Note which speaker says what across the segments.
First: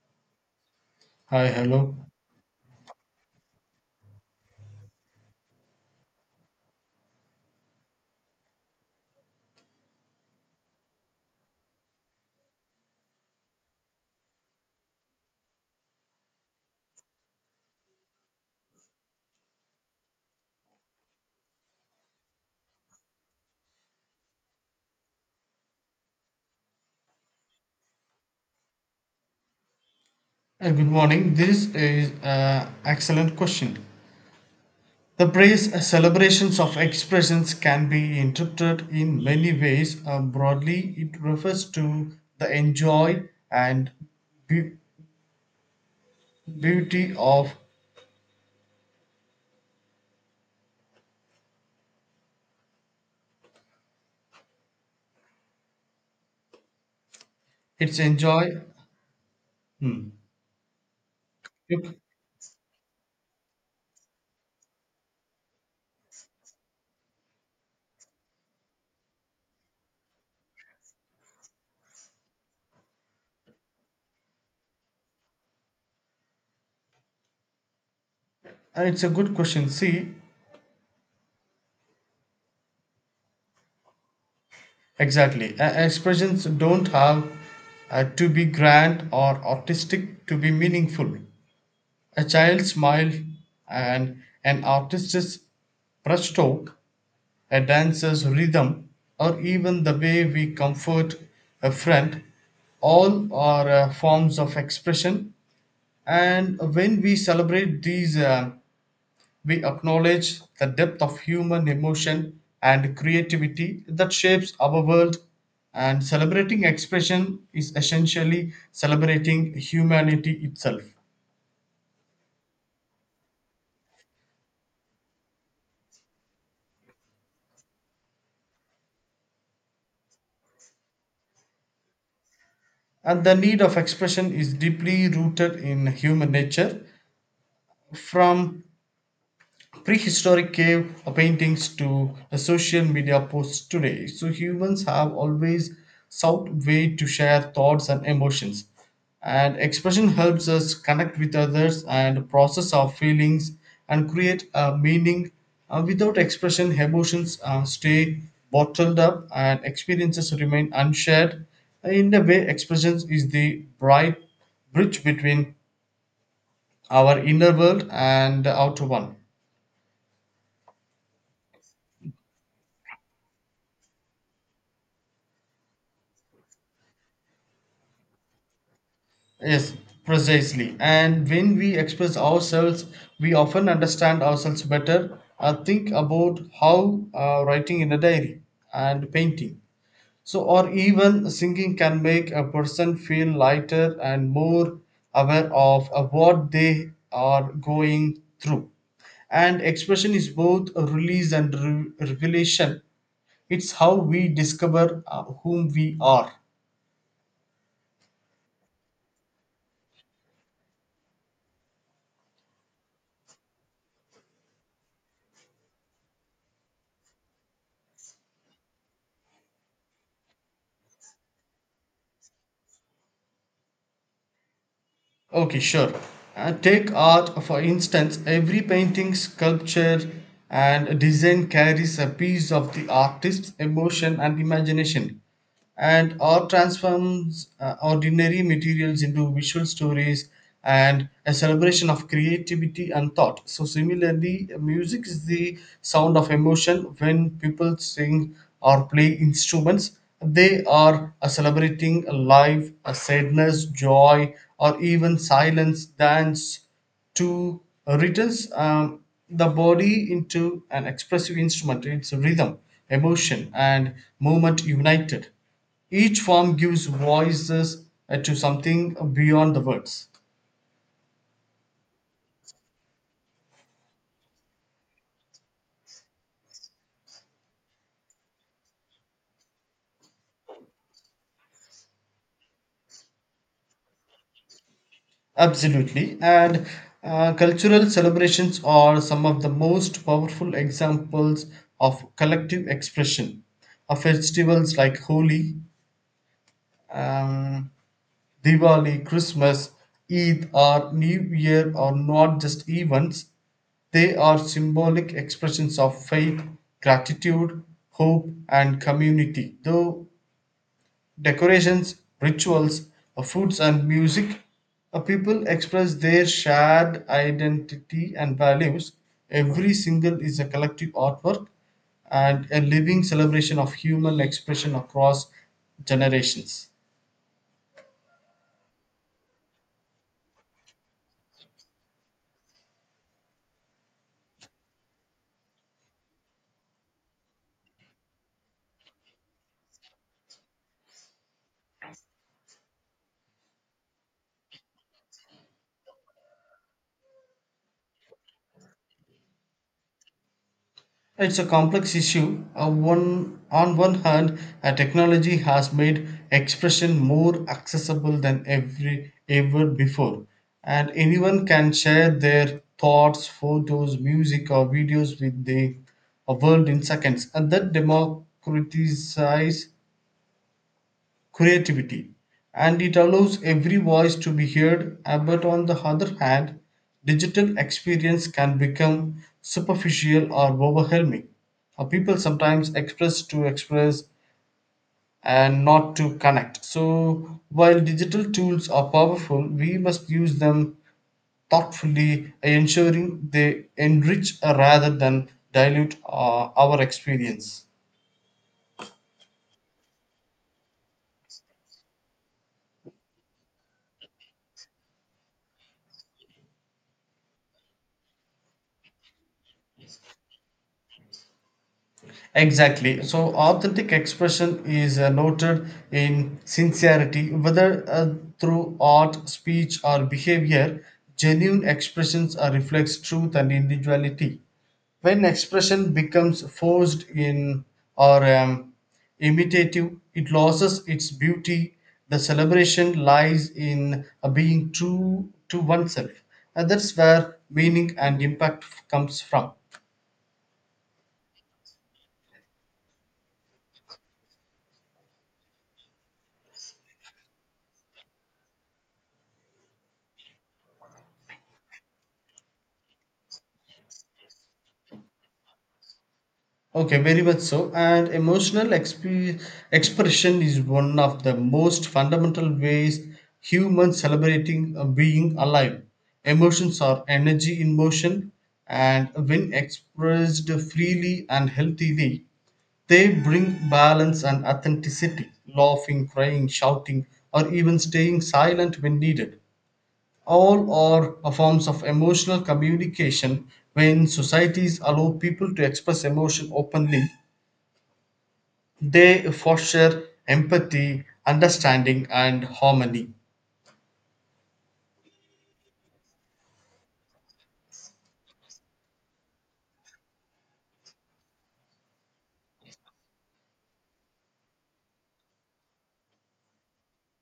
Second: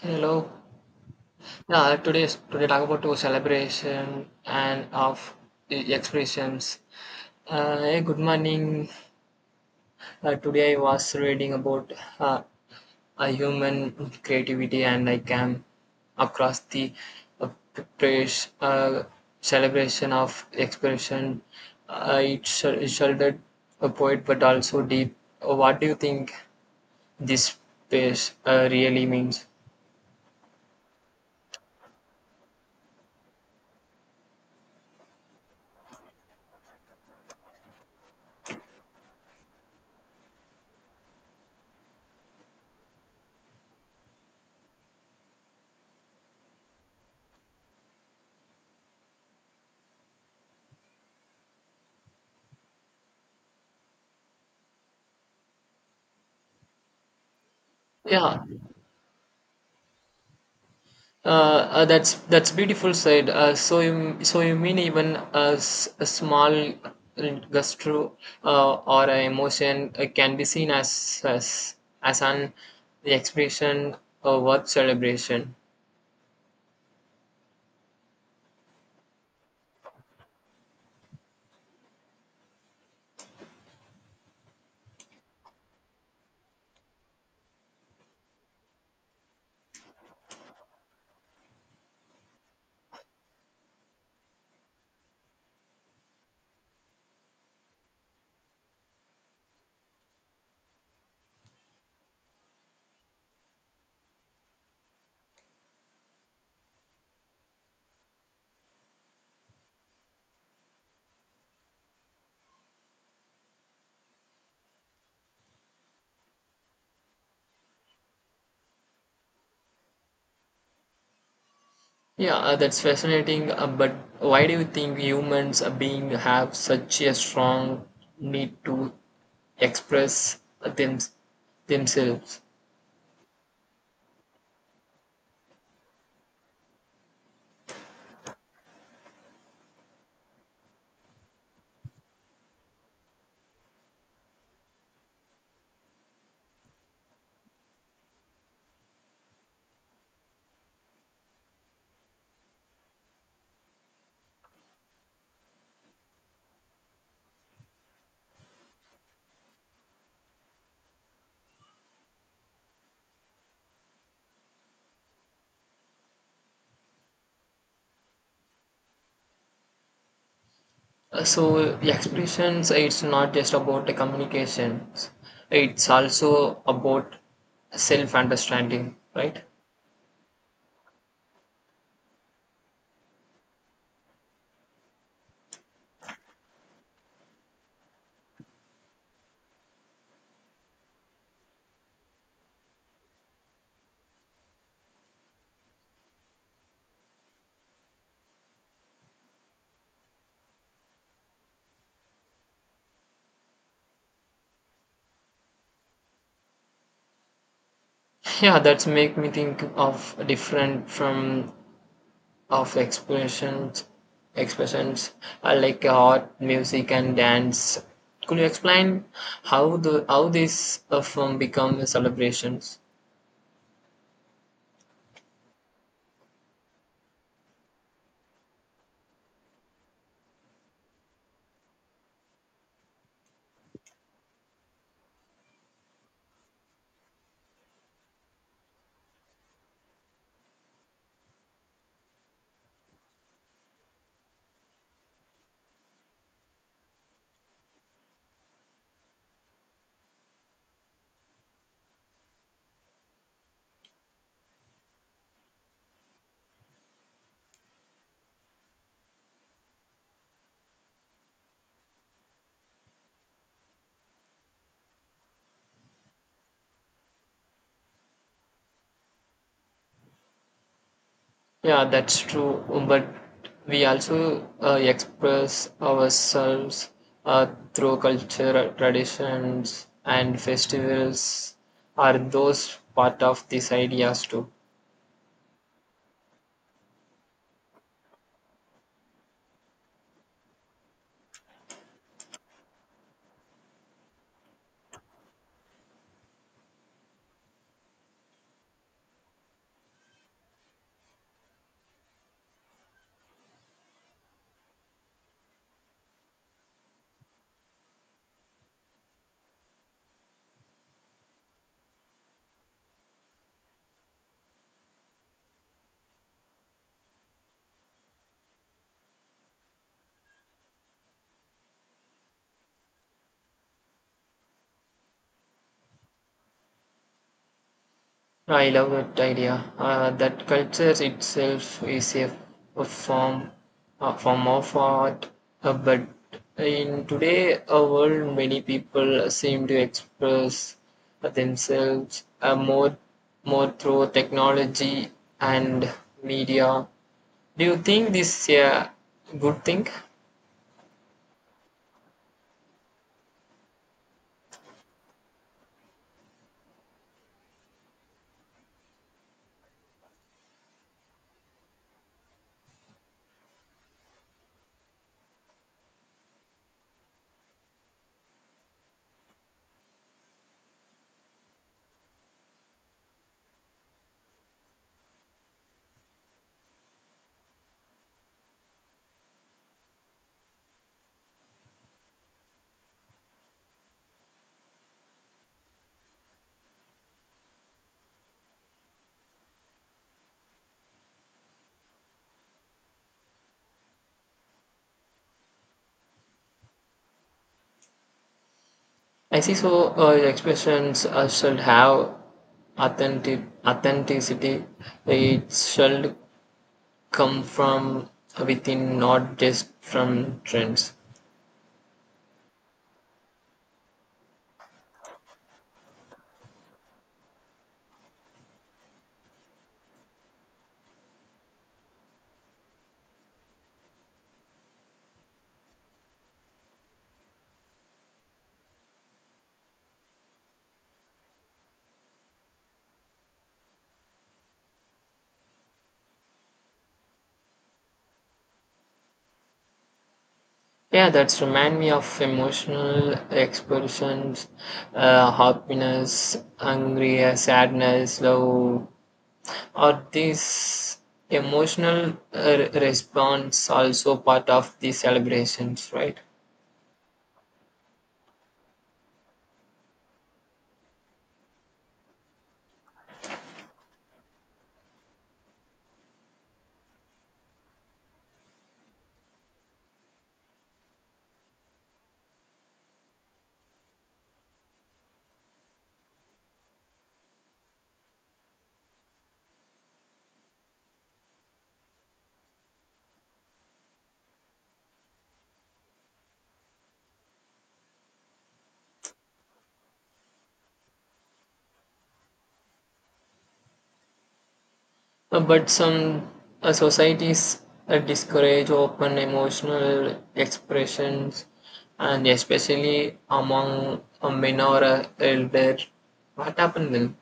Speaker 1: Hello.
Speaker 2: Hi, hello,
Speaker 1: Yeah, today talk about to celebration and of the expressions. Hey, good morning. Today I was reading about uh, a human creativity and I came across the praise celebration of expression. It shouldered a poet but also deep. What do you think this space really means?
Speaker 2: and good morning. This is an excellent question. The praise celebrations of expressions can be interpreted in many ways. Broadly, it refers to the enjoy and be- beauty of its
Speaker 1: Yeah.
Speaker 2: enjoy. Hmm. Yep.
Speaker 1: That's beautiful said. So you mean even a small gastro or a emotion can be seen as as an expression of worth celebration.
Speaker 2: It's a good question. See, exactly. Expressions don't have to be grand or artistic to be meaningful. A child's smile and an artist's brushstroke, a dancer's rhythm, or even the way we comfort a friend, all are forms of expression. And when we celebrate these, we acknowledge the depth of human emotion and creativity that shapes our world. And celebrating expression is essentially celebrating humanity itself.
Speaker 1: Yeah, that's fascinating. But why do you think humans are being have such a strong need to express them, themselves?
Speaker 2: And the need of expression is deeply rooted in human nature. From prehistoric cave paintings to a social media posts today. So humans have always sought way to share thoughts and emotions. And expression helps us connect with others and process our feelings and create a meaning. Without expression, emotions stay bottled up and experiences remain unshared. In a way, expressions is the bright bridge between our inner world and the outer one.
Speaker 1: So the expressions, it's not just about the communications. It's also about self-understanding, right?
Speaker 2: Yes, precisely. And when we express ourselves, we often understand ourselves better. Think about how writing in a diary and painting, so or even singing can make a person feel lighter and more aware of what they are going through. And expression is both a release and revelation. It's how we discover whom we are.
Speaker 1: Yeah, that's make me think of different from of expressions, expressions like art, music, and dance. Could you explain how this film become a celebrations?
Speaker 2: Okay, sure. Take art for instance, every painting, sculpture, and design carries a piece of the artist's emotion and imagination. And art transforms ordinary materials into visual stories and a celebration of creativity and thought. So, similarly, music is the sound of emotion. When people sing or play instruments, they are celebrating a life, a sadness, joy, or even silence, dance to returns the body into an expressive instrument. It's rhythm, emotion, and movement united. Each form gives voices to something beyond the words.
Speaker 1: Yeah, that's true. But we also express ourselves uh, through culture, traditions, and festivals are those part of these ideas too?
Speaker 2: Absolutely. And cultural celebrations are some of the most powerful examples of collective expression. Festivals like Holi, um, Diwali, Christmas, Eid, or New Year are not just events, they are symbolic expressions of faith, gratitude, hope, and community. Though decorations, rituals, foods, and music, people express their shared identity and values. Every single is a collective artwork and a living celebration of human expression across generations.
Speaker 1: I love that idea. That culture itself is a form, a form of art. But in today world, many people seem to express themselves more through technology and media. Do you think this is a good thing?
Speaker 2: It's a complex issue. On one hand, technology has made expression more accessible than every ever before, and anyone can share their thoughts, photos, music, or videos with the world in seconds. And that democratizes creativity and it allows every voice to be heard but on the other hand digital experience can become superficial or overwhelming. People sometimes express to express and not to connect, so while digital tools are powerful we must use them thoughtfully, ensuring they enrich rather than dilute our experience.
Speaker 1: I see. So expressions should have authentic authenticity. It should come from within, not just from trends.
Speaker 2: Exactly. So, authentic expression is noted in sincerity, whether through art, speech, or behavior. Genuine expressions are reflects truth and individuality. When expression becomes forced in or imitative, it loses its beauty. The celebration lies in being true to oneself, and that's where meaning and impact comes from.
Speaker 1: Yeah, that's remind me of emotional expressions, happiness, anger, sadness, love. Are these emotional response also part of the celebrations, right?
Speaker 2: Okay, very much so. And emotional expression is one of the most fundamental ways humans celebrating being alive. Emotions are energy in motion, and when expressed freely and healthily, they bring balance and authenticity. Laughing, crying, shouting, or even staying silent when needed. All are a forms of emotional communication. When societies allow people to express emotion openly they foster empathy, understanding, and harmony.
Speaker 1: But some societies discourage open emotional expressions, and especially among men or elder. What happened then?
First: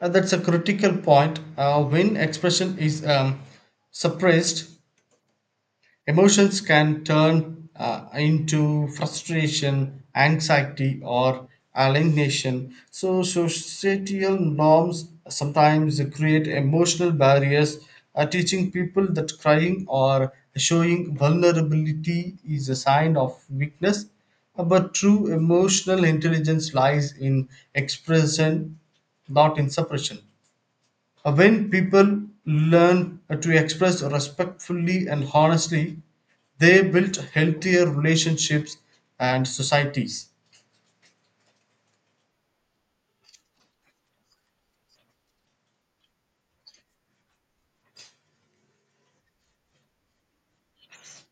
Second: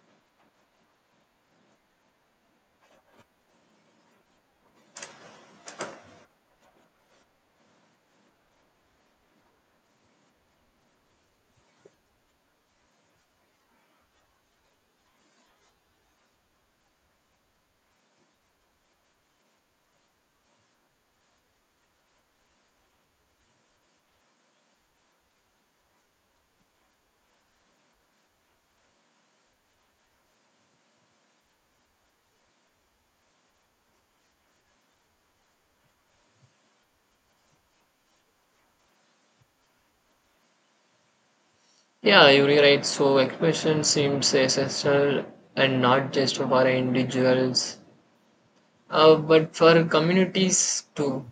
Speaker 2: That's a critical point. When expression is suppressed, emotions can turn into frustration, anxiety, or alienation. So, societal norms sometimes create emotional barriers, teaching people that crying or showing vulnerability is a sign of weakness. But true emotional intelligence lies in expression, not in suppression. When people learn to express respectfully and honestly, they build healthier relationships and societies.
Speaker 1: Yeah, you're right. So expression seems essential and not just for individuals, but for communities too.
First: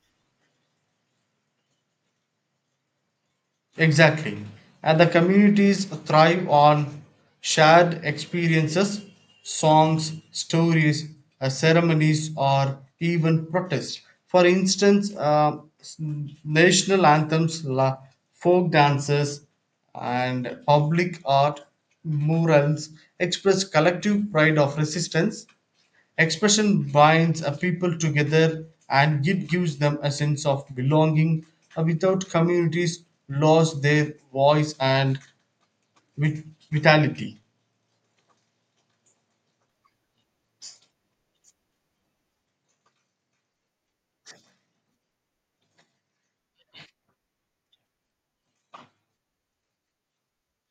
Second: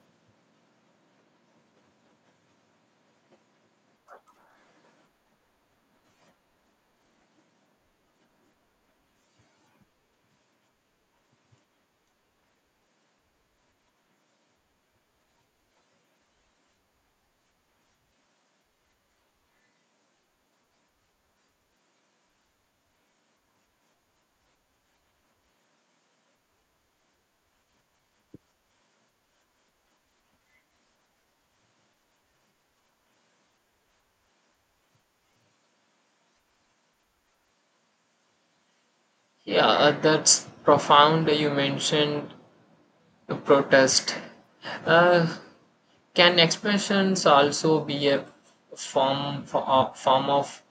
Speaker 2: Exactly. And the communities thrive on shared experiences, songs, stories, ceremonies, or even protests. For instance, national anthems, folk dances, and public art murals express collective pride of resistance. Expression binds a people together and it gives them a sense of belonging. Without communities, lose their voice and vit- vitality.
Speaker 1: Yeah, that's profound. You mentioned the protest. Uh, Can expressions also be a form of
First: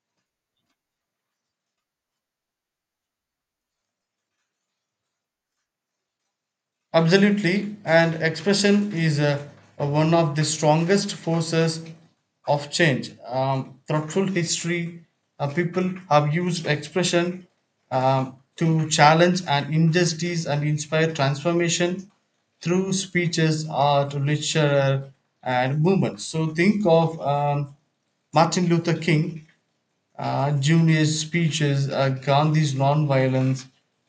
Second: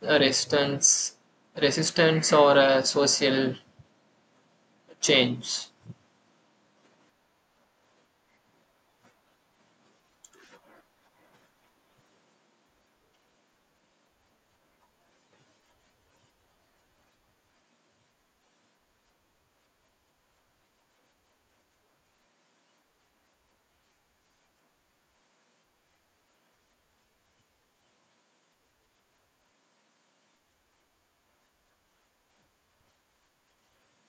Speaker 1: resistance, resistance or a social change?
Speaker 2: Absolutely, and expression is one of the strongest forces of change. Throughout history, people have used expression to challenge an injustice and inspire transformation through speeches, art, literature, and movements. So think of Martin Luther King Junior's speeches, Gandhi's nonviolence,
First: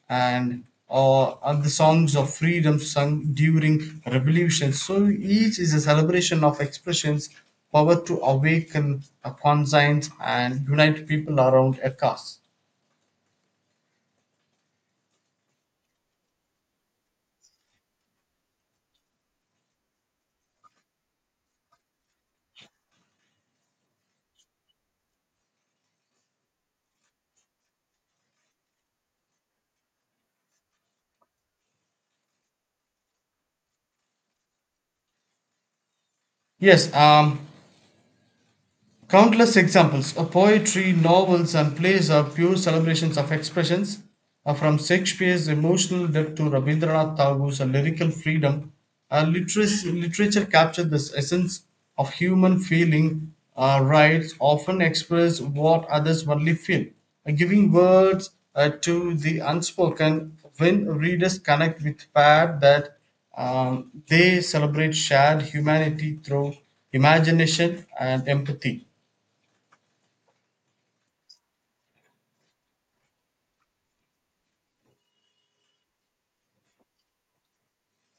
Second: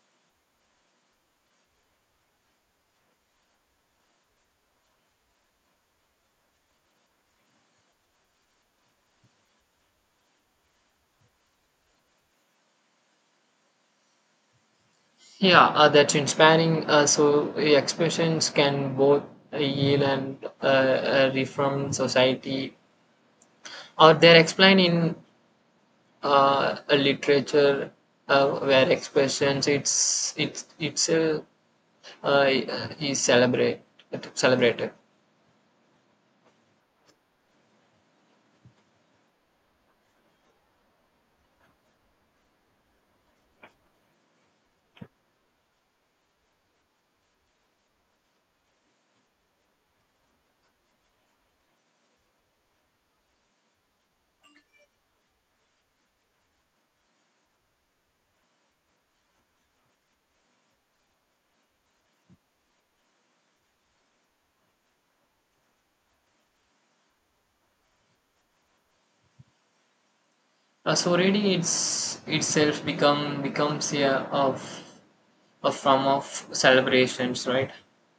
Speaker 2: and and the songs of freedom sung during revolutions. So each is a celebration of expressions, power to awaken a conscience and unite people around a cause.
Speaker 1: Yeah, that's inspiring. So expressions can both heal and reform society. Or they're explained in a literature where expressions it's uh, is celebrated.
Speaker 2: Yes, countless examples of poetry, novels, and plays are pure celebrations of expressions, from Shakespeare's emotional depth to Rabindranath Tagore's lyrical freedom. Literature captured the essence of human feeling. Writes often express what others only feel, giving words to the unspoken. When readers connect with pair that they celebrate shared humanity through imagination and empathy.
Speaker 1: So reading it's itself becomes of a form of celebrations, right?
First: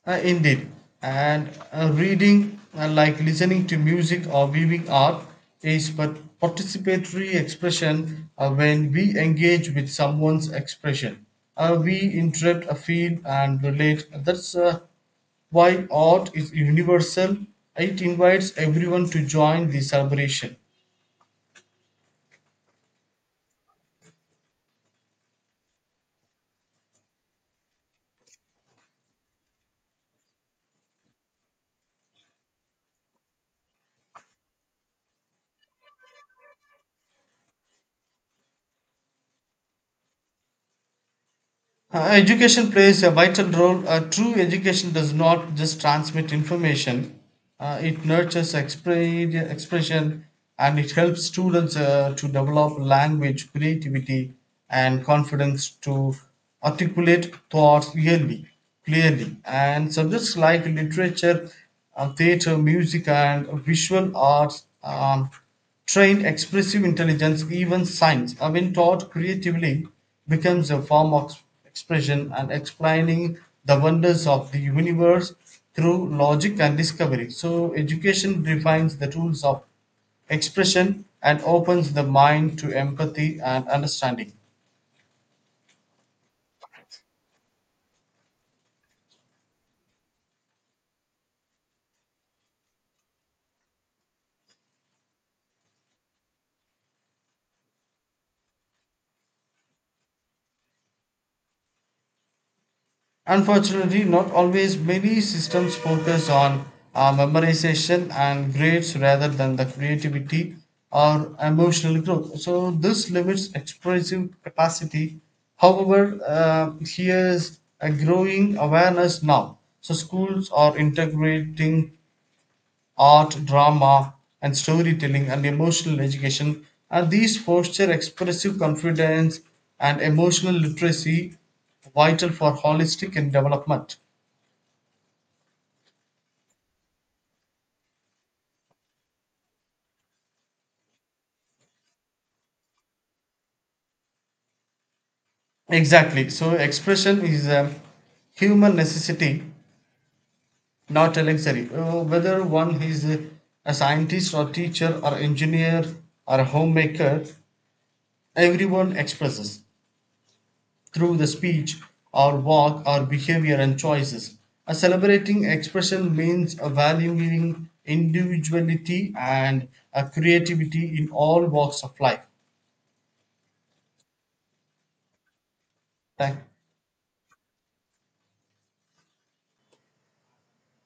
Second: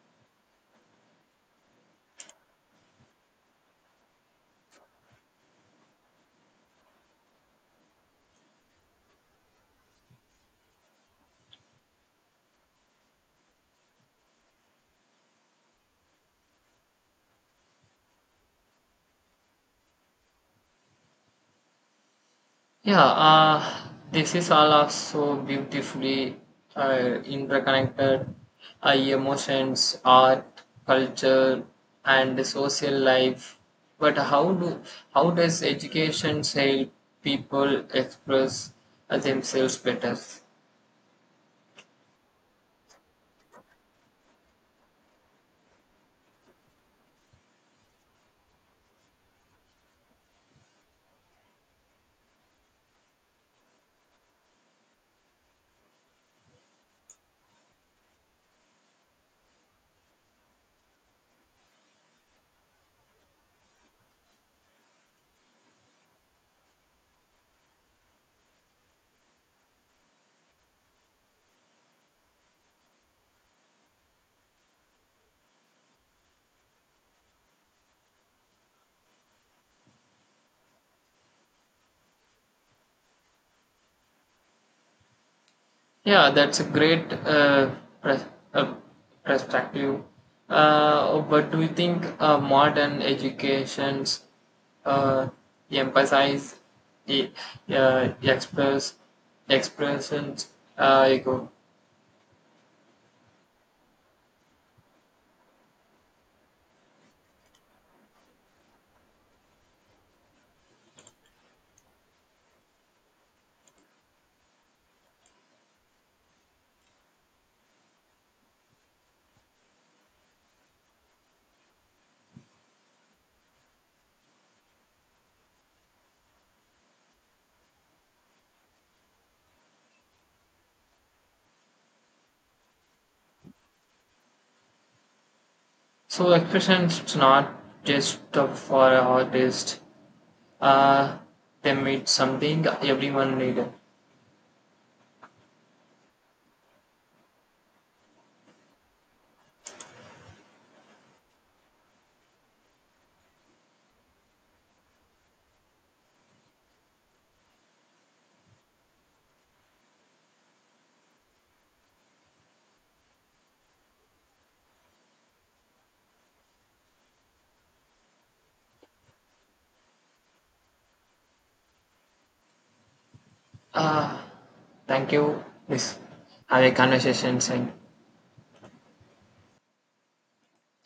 Speaker 2: Indeed, and reading, like listening to music or viewing art, is but participatory expression when we engage with someone's expression. We interrupt a feel and relate. That's why art is universal. It invites everyone to join the celebration.
Speaker 1: Yeah, this is all also beautifully interconnected. Emotions, art, culture, and the social life. But how does education help people express themselves better?
Speaker 2: Education plays a vital role. True education does not just transmit information, it nurtures expression and it helps students to develop language, creativity, and confidence to articulate thoughts clearly. And subjects like literature, theater, music, and visual arts. Trained expressive intelligence, even science, I mean taught creatively, becomes a form of expression and explaining the wonders of the universe through logic and discovery. So, education defines the tools of expression and opens the mind to empathy and understanding.
Speaker 1: Yeah, that's a great pres- uh, perspective. But do you think modern educations uh, emphasize e- uh, express expressions? Ego?
Speaker 2: Unfortunately, not always many systems focus on memorization and grades rather than the creativity or emotional growth. So, this limits expressive capacity. However, here's a growing awareness now. So, schools are integrating art, drama, and storytelling and emotional education, and these foster expressive confidence and emotional literacy vital for holistic and development.
Speaker 1: So expressions it's not just for an artist. Uh, they meet something everyone need.
Speaker 2: Exactly. So expression is a human necessity, not a luxury. Whether one is a scientist or teacher or engineer or a homemaker, everyone expresses through the speech or walk or behavior and choices. A celebrating expression means a valuing individuality and a creativity in all walks of life.
Speaker 1: Uh, thank you. This
Speaker 2: Thank.
Speaker 1: have a conversation. Saying